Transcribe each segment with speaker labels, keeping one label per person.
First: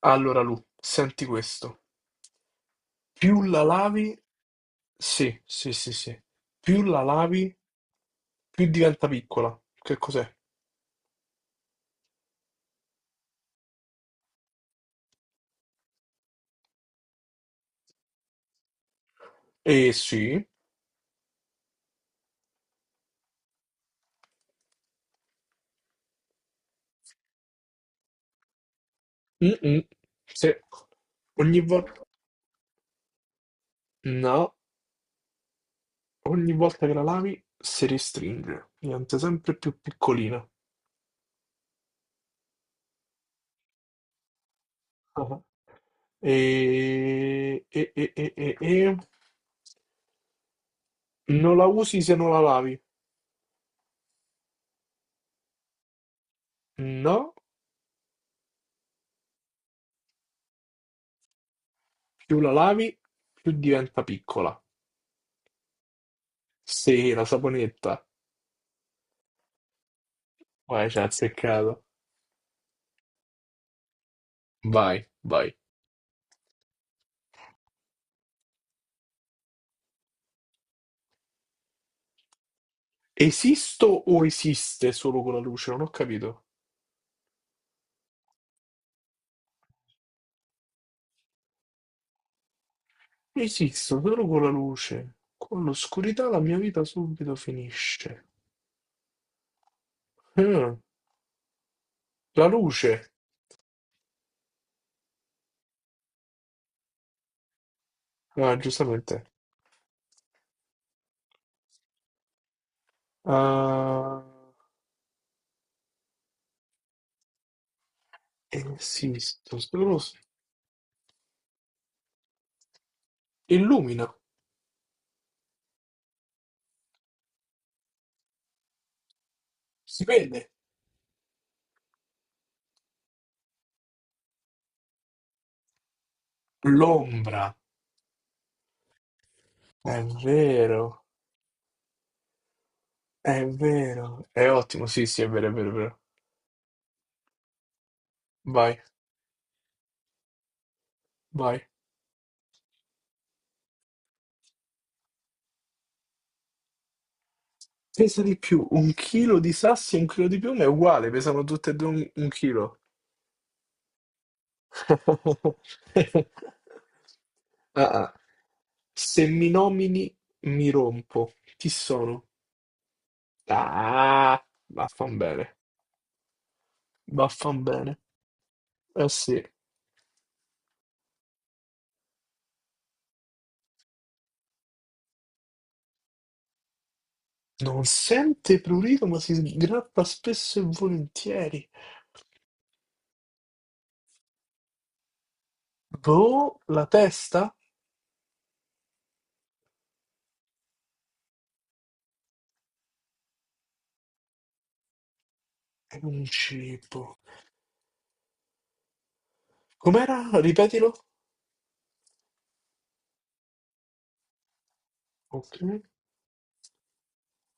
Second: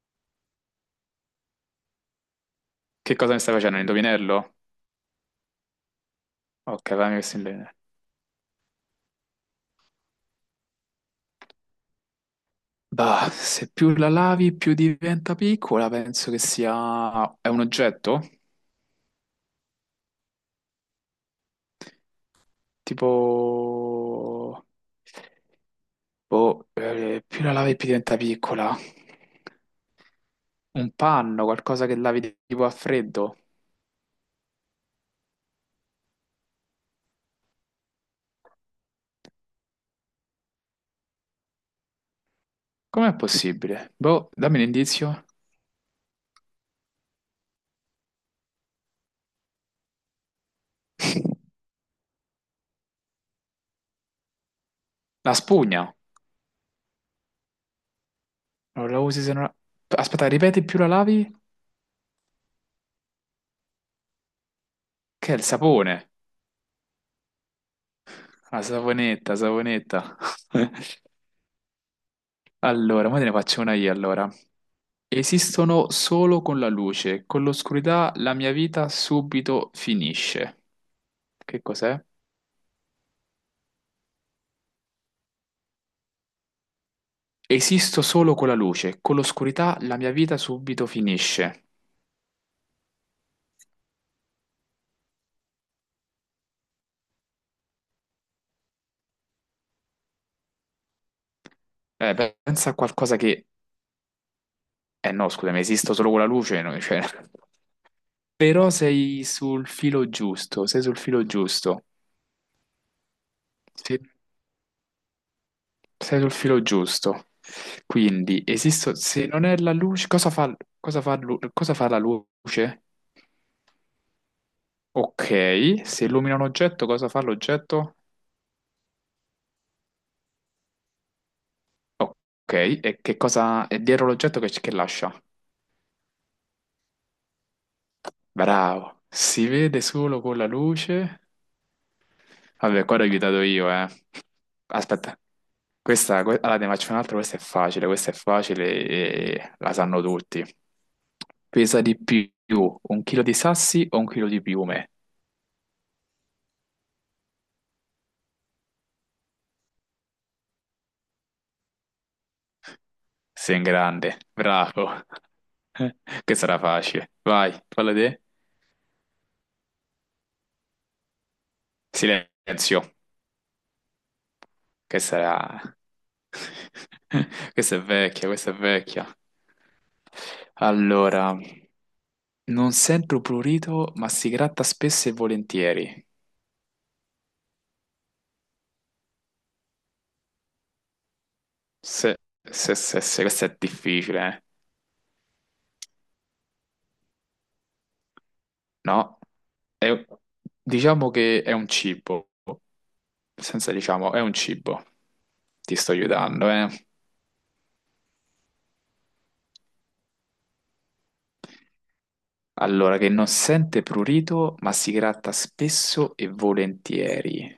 Speaker 1: Allora Lu, senti questo.
Speaker 2: Che cosa mi
Speaker 1: Più
Speaker 2: stai
Speaker 1: la
Speaker 2: facendo? Un
Speaker 1: lavi,
Speaker 2: indovinello?
Speaker 1: sì, sì, sì, sì. Più
Speaker 2: Ok,
Speaker 1: la
Speaker 2: fammi questo
Speaker 1: lavi,
Speaker 2: indovinello.
Speaker 1: più diventa piccola. Che cos'è?
Speaker 2: Bah, se più la lavi, più diventa piccola, penso che sia... È un oggetto?
Speaker 1: Eh sì.
Speaker 2: Tipo... Boh, più la lavi, più diventa piccola.
Speaker 1: Mm-mm. Se
Speaker 2: Un panno,
Speaker 1: ogni
Speaker 2: qualcosa che
Speaker 1: volta...
Speaker 2: lavi tipo a freddo.
Speaker 1: No, ogni volta che la lavi si restringe. Diventa sempre più piccolina.
Speaker 2: Com'è possibile? Boh, dammi un indizio.
Speaker 1: Ah. E... E, e, e, e, e... Non la usi se non la lavi.
Speaker 2: La spugna.
Speaker 1: No,
Speaker 2: Non la usi se non... la- Aspetta, ripeti, più la lavi?
Speaker 1: più la lavi, più diventa piccola.
Speaker 2: Che è il sapone.
Speaker 1: Sì, la saponetta.
Speaker 2: La saponetta, saponetta.
Speaker 1: Vai, ci ha azzeccato.
Speaker 2: Allora, ora te ne faccio una io allora.
Speaker 1: Vai, vai.
Speaker 2: Esistono solo con la luce, con l'oscurità la mia vita subito finisce. Che cos'è?
Speaker 1: Esisto o esiste solo con la luce? Non ho capito.
Speaker 2: Esisto solo con la luce, con l'oscurità la mia vita subito finisce.
Speaker 1: Esisto solo con la luce. Con l'oscurità la mia vita subito finisce. Eh,
Speaker 2: Beh,
Speaker 1: la
Speaker 2: pensa a
Speaker 1: luce.
Speaker 2: qualcosa che... Eh no, scusami, esisto solo con la luce, no, cioè...
Speaker 1: Ah,
Speaker 2: Però
Speaker 1: giustamente.
Speaker 2: sei sul filo giusto, sei sul filo giusto. Se-
Speaker 1: Ah,
Speaker 2: Sei sul filo giusto. Quindi, esisto... Se non è
Speaker 1: esisto
Speaker 2: la
Speaker 1: solo...
Speaker 2: luce, cosa fa la luce?
Speaker 1: Illumina.
Speaker 2: Ok, se illumina un oggetto, cosa fa l'oggetto?
Speaker 1: Si vede.
Speaker 2: Ok, e che cosa è dietro l'oggetto che lascia?
Speaker 1: L'ombra.
Speaker 2: Bravo, si vede
Speaker 1: È
Speaker 2: solo con la
Speaker 1: vero.
Speaker 2: luce. Vabbè, qua l'ho aiutato
Speaker 1: È
Speaker 2: io, eh.
Speaker 1: vero. È ottimo. Sì,
Speaker 2: Aspetta,
Speaker 1: sì, è vero, è vero, è vero.
Speaker 2: questa, que- allora, ne faccio un'altra, questa è facile
Speaker 1: Vai,
Speaker 2: e la sanno tutti.
Speaker 1: vai.
Speaker 2: Pesa di più un chilo di sassi o un chilo di piume?
Speaker 1: Pesa di più un chilo di sassi e un chilo di piume è uguale, pesano tutte e due un chilo.
Speaker 2: Sei in grande, bravo. Questa era facile. Vai,
Speaker 1: Ah,
Speaker 2: falla
Speaker 1: ah.
Speaker 2: te.
Speaker 1: Se mi nomini, mi rompo. Chi sono?
Speaker 2: Silenzio.
Speaker 1: Ah,
Speaker 2: Questa
Speaker 1: vaffan bene,
Speaker 2: era...
Speaker 1: vaffan
Speaker 2: Questa è
Speaker 1: bene.
Speaker 2: vecchia, questa è vecchia.
Speaker 1: Eh sì.
Speaker 2: Allora, non sento prurito, ma si gratta spesso e volentieri.
Speaker 1: Non sente prurito, ma si sgrappa spesso e volentieri.
Speaker 2: Se, se, questa è difficile, eh.
Speaker 1: Boh, la testa
Speaker 2: No? È- diciamo che è un cibo. Senza diciamo, è un cibo. Ti sto
Speaker 1: è un
Speaker 2: aiutando, eh.
Speaker 1: cibo. Com'era? Ripetilo.
Speaker 2: Allora, che non sente prurito, ma si gratta
Speaker 1: Ok.
Speaker 2: spesso e volentieri.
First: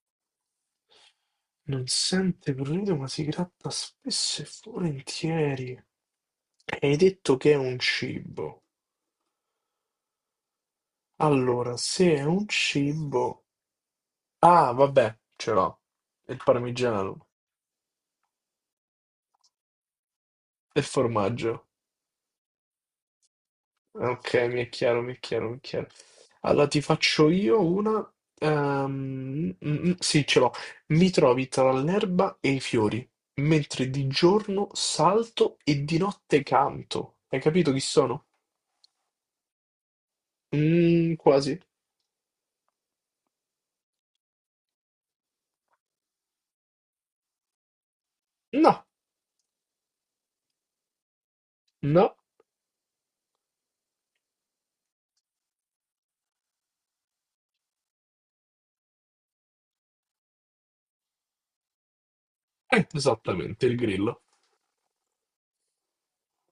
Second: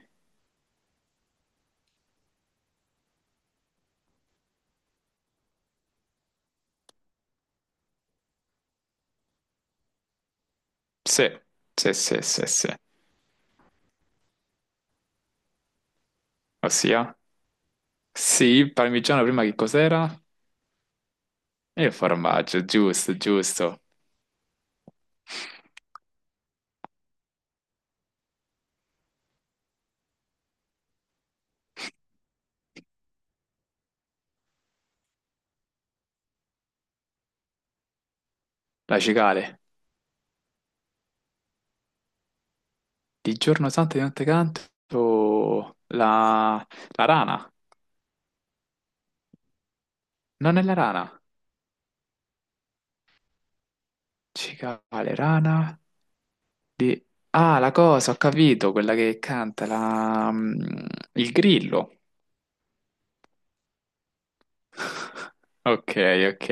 Speaker 1: Non sente prurito, ma si gratta spesso e volentieri. Hai detto che è un cibo.
Speaker 2: Sì,
Speaker 1: Allora,
Speaker 2: sì,
Speaker 1: se
Speaker 2: sì,
Speaker 1: è
Speaker 2: sì,
Speaker 1: un
Speaker 2: sì.
Speaker 1: cibo... Ah, vabbè, ce l'ho. Il
Speaker 2: Ossia?
Speaker 1: parmigiano.
Speaker 2: Sì, parmigiano prima che cos'era?
Speaker 1: Il formaggio.
Speaker 2: E il formaggio, giusto, giusto.
Speaker 1: Ok, mi è chiaro, mi è chiaro, mi è chiaro. Allora, ti faccio io una... Sì, ce l'ho. Mi trovi tra l'erba e i fiori, mentre di giorno salto e di notte canto. Hai capito chi sono?
Speaker 2: La cicale.
Speaker 1: Quasi.
Speaker 2: Di giorno santo e di notte canto la, la rana.
Speaker 1: No.
Speaker 2: Non è la rana.
Speaker 1: No,
Speaker 2: Cicale, rana. Di... Ah, la cosa, ho capito, quella che canta, la... mm, il grillo.
Speaker 1: esattamente, il grillo.
Speaker 2: Ok, ok.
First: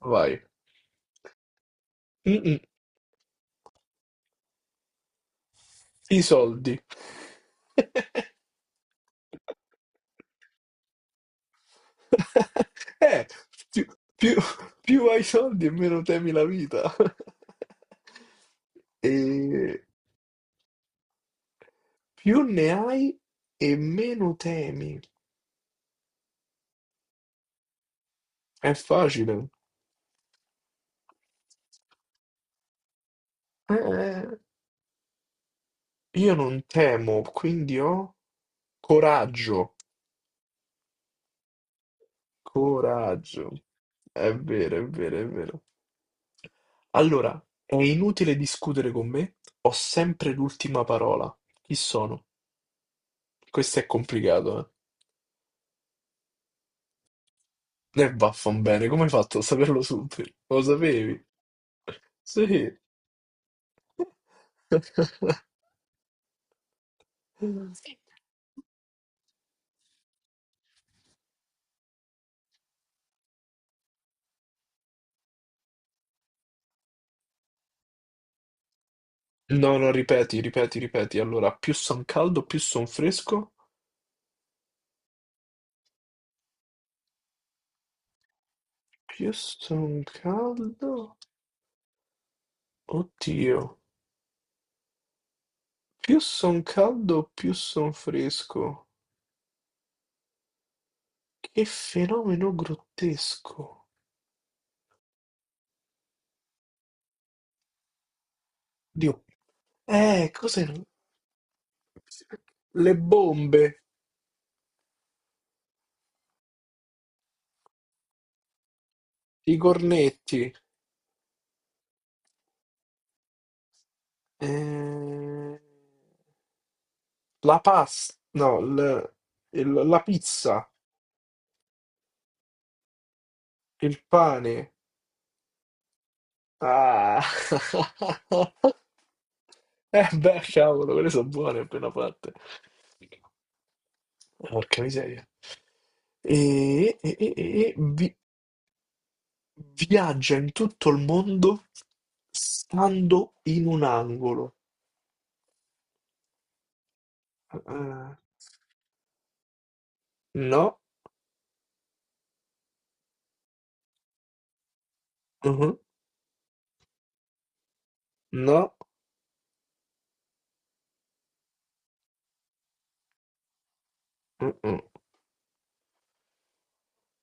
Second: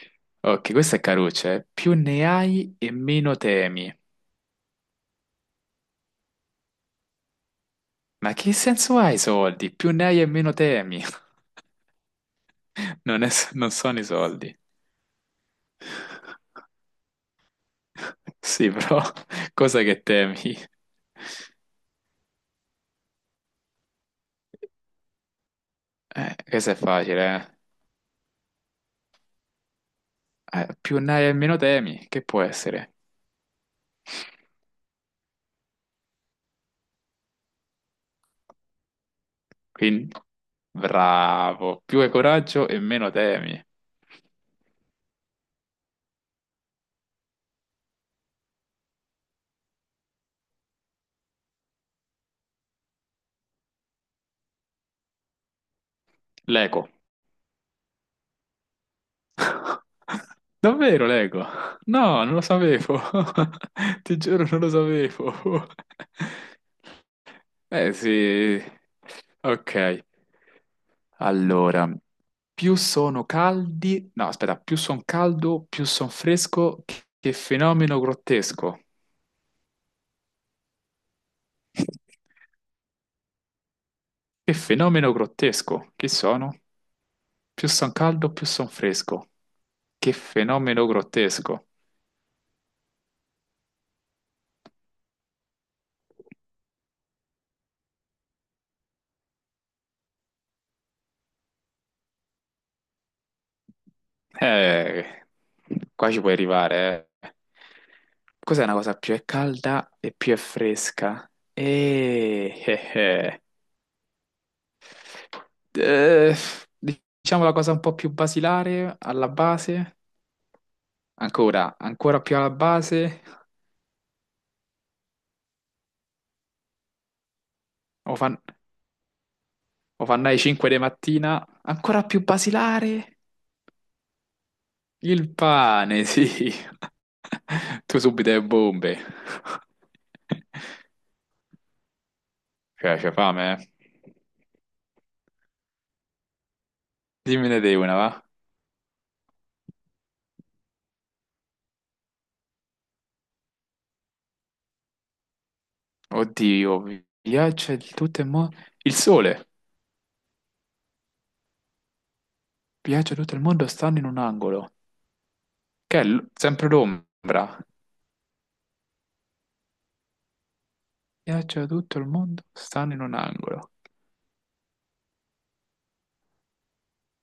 Speaker 1: Vai.
Speaker 2: Ok, questa è caruccia, eh. Più ne
Speaker 1: Mm-mm,
Speaker 2: hai e meno temi.
Speaker 1: i soldi.
Speaker 2: Ma che senso ha i soldi? Più ne hai e meno temi. Non,
Speaker 1: Eh,
Speaker 2: è- non
Speaker 1: più,
Speaker 2: sono i
Speaker 1: più-
Speaker 2: soldi.
Speaker 1: più hai soldi e meno temi la vita.
Speaker 2: Sì, però
Speaker 1: E
Speaker 2: cosa che temi?
Speaker 1: più ne hai e meno temi.
Speaker 2: Questo è facile, eh.
Speaker 1: È facile.
Speaker 2: Più ne hai e meno temi, che può essere?
Speaker 1: Eh, io non temo, quindi ho coraggio.
Speaker 2: Quindi, bravo, più hai coraggio e meno
Speaker 1: Coraggio.
Speaker 2: temi.
Speaker 1: È vero, è vero, è vero. Allora, è inutile discutere con me, ho sempre l'ultima parola. Chi sono? Questo è complicato,
Speaker 2: L'eco.
Speaker 1: eh. E vaffanbene, come hai fatto a saperlo subito? Lo
Speaker 2: Davvero
Speaker 1: sapevi?
Speaker 2: l'eco? No, non lo
Speaker 1: Sì.
Speaker 2: sapevo. Ti giuro, non lo sapevo. Eh sì. Ok, allora. Più sono caldi, no, aspetta, più son caldo, più son fresco. Che fenomeno grottesco.
Speaker 1: No, no, ripeti, ripeti, ripeti. Allora, più son caldo, più son fresco.
Speaker 2: Che fenomeno grottesco. Che sono? Più son caldo, più son fresco.
Speaker 1: Più son
Speaker 2: Che fenomeno
Speaker 1: caldo?
Speaker 2: grottesco.
Speaker 1: Oddio. Più son caldo, più son fresco. Che fenomeno grottesco.
Speaker 2: Eh, qua ci puoi arrivare, eh. Cos'è una cosa più
Speaker 1: Dio.
Speaker 2: è calda e
Speaker 1: Eh,
Speaker 2: più è
Speaker 1: cos'erano?
Speaker 2: fresca?
Speaker 1: Le
Speaker 2: Eh.
Speaker 1: bombe,
Speaker 2: Eh, diciamo la cosa un po' più basilare alla
Speaker 1: i
Speaker 2: base.
Speaker 1: cornetti.
Speaker 2: Ancora, ancora più alla base,
Speaker 1: Eh, la pasta,
Speaker 2: o fan,
Speaker 1: no, la
Speaker 2: o fanno alle 5
Speaker 1: pizza,
Speaker 2: di mattina, ancora più basilare,
Speaker 1: il pane.
Speaker 2: il pane, sì.
Speaker 1: Ah.
Speaker 2: Tu subito le bombe.
Speaker 1: Eh beh, cavolo, quelle sono buone appena fatte.
Speaker 2: Cioè, c'è fame, eh?
Speaker 1: Porca miseria. E, e- e- e-
Speaker 2: Dimmene
Speaker 1: e
Speaker 2: te una,
Speaker 1: vi-
Speaker 2: va?
Speaker 1: viaggia in tutto il mondo stando in un angolo.
Speaker 2: Oddio, viaggia di
Speaker 1: Eh,
Speaker 2: tutto il mondo. Il sole,
Speaker 1: no,
Speaker 2: viaggia di tutto il mondo, stanno in un angolo.
Speaker 1: mhm,
Speaker 2: Che è l- sempre l'ombra.
Speaker 1: no,
Speaker 2: Viaggia di tutto il mondo, stanno in un angolo.
Speaker 1: mm, mm.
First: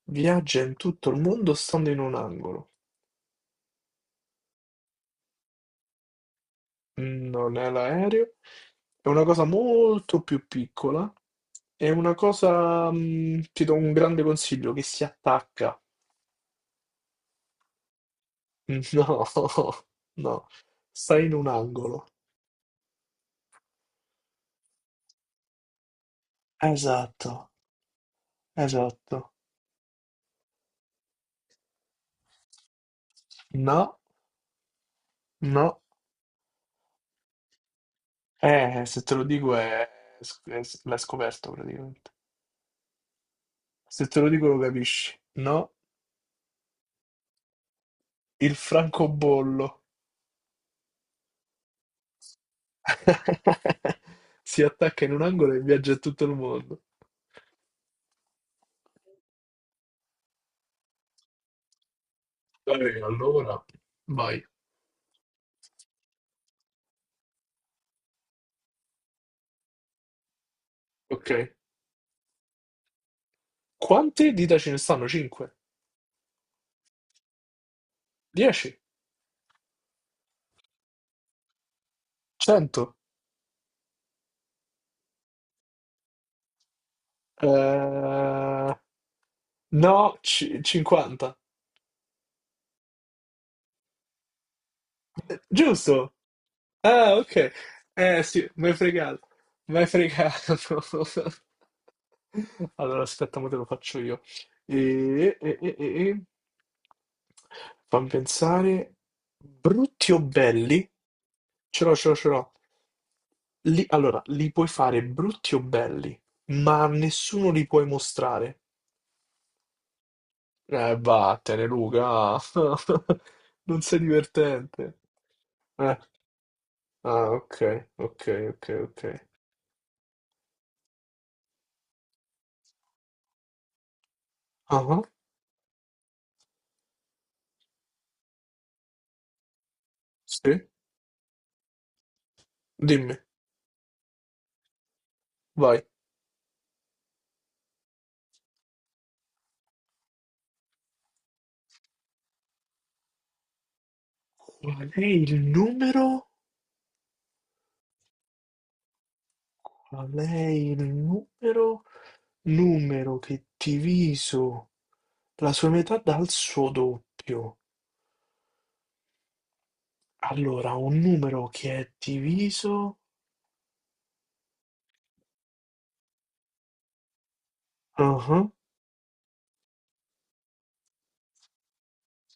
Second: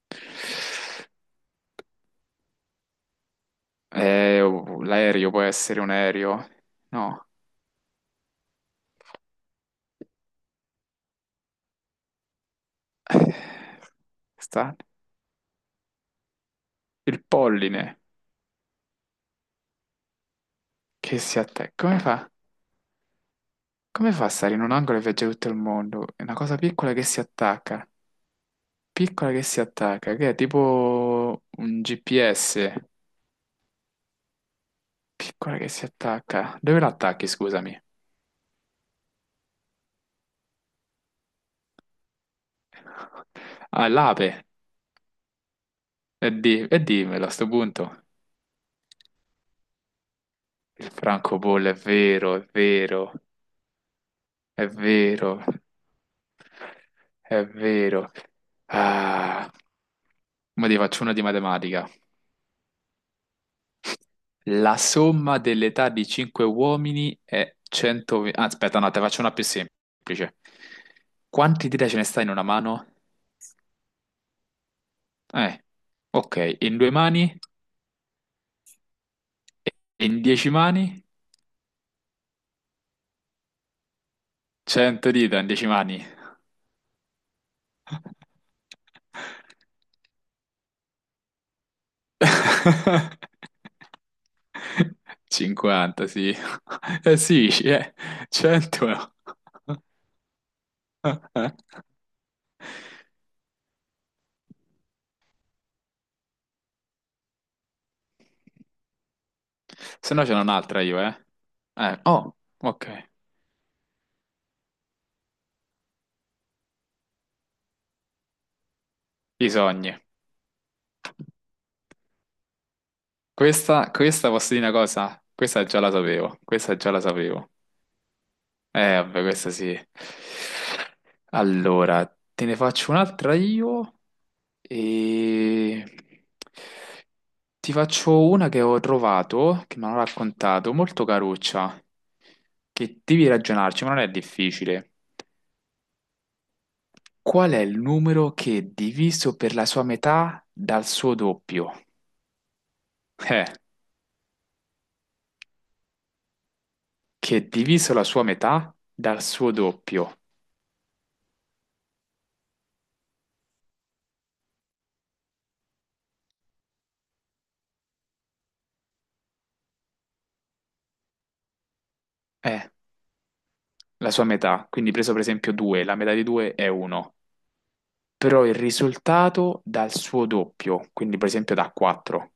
Speaker 1: Viaggia in tutto il mondo stando in un angolo.
Speaker 2: Oh, l'aereo può essere un aereo? No.
Speaker 1: Non è l'aereo. È una cosa molto più piccola, è una cosa,
Speaker 2: Eh,
Speaker 1: ti do un grande consiglio,
Speaker 2: sta
Speaker 1: che si attacca.
Speaker 2: il polline
Speaker 1: No, no,
Speaker 2: che
Speaker 1: stai in
Speaker 2: si
Speaker 1: un
Speaker 2: attacca. Come
Speaker 1: angolo.
Speaker 2: fa? Come fa a stare in un angolo e viaggiare tutto il mondo? È una cosa piccola che si
Speaker 1: Esatto,
Speaker 2: attacca.
Speaker 1: esatto.
Speaker 2: Piccola che si attacca, che è tipo un GPS.
Speaker 1: No,
Speaker 2: Piccola che
Speaker 1: no.
Speaker 2: si attacca. Dove l'attacchi, scusami?
Speaker 1: Se te lo dico l'hai scoperto praticamente.
Speaker 2: Ah,
Speaker 1: Se te lo
Speaker 2: l'ape.
Speaker 1: dico lo capisci. No,
Speaker 2: E, di- e dimmelo a sto punto.
Speaker 1: il francobollo.
Speaker 2: Il francobollo è vero, è vero,
Speaker 1: Si
Speaker 2: è
Speaker 1: attacca in un
Speaker 2: vero,
Speaker 1: angolo e viaggia in tutto il mondo.
Speaker 2: è vero. Ah, ma ti faccio una di matematica.
Speaker 1: Vabbè, allora vai.
Speaker 2: La somma dell'età di 5 uomini è 120... Ah, aspetta, no, te faccio una più semplice.
Speaker 1: Ok.
Speaker 2: Quanti dita ce ne sta in una mano?
Speaker 1: Quante dita ce ne stanno? 5?
Speaker 2: Eh, ok, in due mani,
Speaker 1: 10?
Speaker 2: e in 10 mani,
Speaker 1: 100?
Speaker 2: 100 dita in 10 mani.
Speaker 1: Eh, no, 50.
Speaker 2: 50,
Speaker 1: Giusto?
Speaker 2: sì.
Speaker 1: Ah,
Speaker 2: Eh sì,
Speaker 1: ok. Eh sì, mi hai
Speaker 2: 100.
Speaker 1: fregato. Mi hai fregato. Allora, aspetta, ma te lo faccio io. E, e, e, e, e. Fammi pensare. Brutti
Speaker 2: Se
Speaker 1: o
Speaker 2: no ce n'ho un'altra
Speaker 1: belli?
Speaker 2: io, eh.
Speaker 1: Ce l'ho, ce l'ho, ce
Speaker 2: Oh,
Speaker 1: l'ho.
Speaker 2: ok.
Speaker 1: Allora, li puoi fare brutti o belli, ma a nessuno li puoi mostrare.
Speaker 2: I sogni.
Speaker 1: Vattene, Luca. Non
Speaker 2: Questa,
Speaker 1: sei
Speaker 2: questa posso dire una
Speaker 1: divertente.
Speaker 2: cosa? Questa già la
Speaker 1: Eh,
Speaker 2: sapevo, questa già la
Speaker 1: ah,
Speaker 2: sapevo.
Speaker 1: ok, ok, ok, ok.
Speaker 2: Vabbè, questa sì. Allora, te ne faccio un'altra io
Speaker 1: Ah, ah,
Speaker 2: e ti faccio una che ho trovato, che mi hanno
Speaker 1: sì,
Speaker 2: raccontato, molto caruccia, che
Speaker 1: dimmi,
Speaker 2: devi ragionarci, ma non è difficile.
Speaker 1: vai.
Speaker 2: Qual è il numero che è diviso per la sua metà dal suo doppio? Eh,
Speaker 1: Qual è il numero?
Speaker 2: che è diviso la sua metà dal suo
Speaker 1: Qual
Speaker 2: doppio.
Speaker 1: è il numero? Numero che diviso la sua metà dal suo doppio. Allora, un numero che è
Speaker 2: È
Speaker 1: diviso...
Speaker 2: la sua metà, quindi preso per esempio 2, la metà di 2 è 1,
Speaker 1: Ah, ah,
Speaker 2: però il risultato dà il suo doppio, quindi per esempio da 4.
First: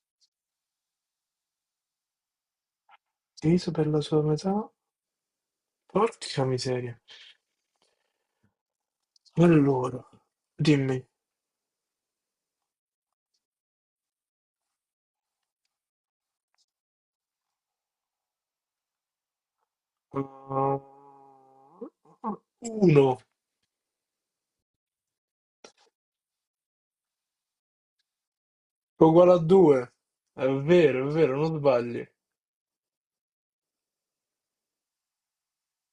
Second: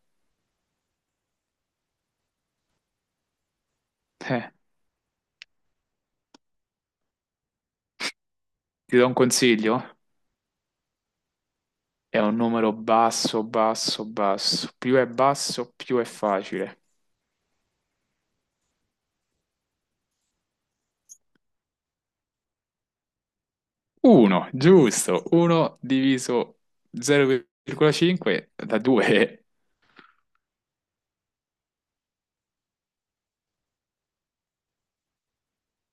Speaker 1: diviso per la sua
Speaker 2: Eh,
Speaker 1: metà? Porca miseria.
Speaker 2: ti do un consiglio?
Speaker 1: Allora, dimmi.
Speaker 2: È un numero basso, basso, basso. Più è basso, più è facile.
Speaker 1: 1
Speaker 2: 1, giusto, 1 diviso 0,5 da
Speaker 1: uguale a
Speaker 2: 2
Speaker 1: 2. È vero, non sbagli.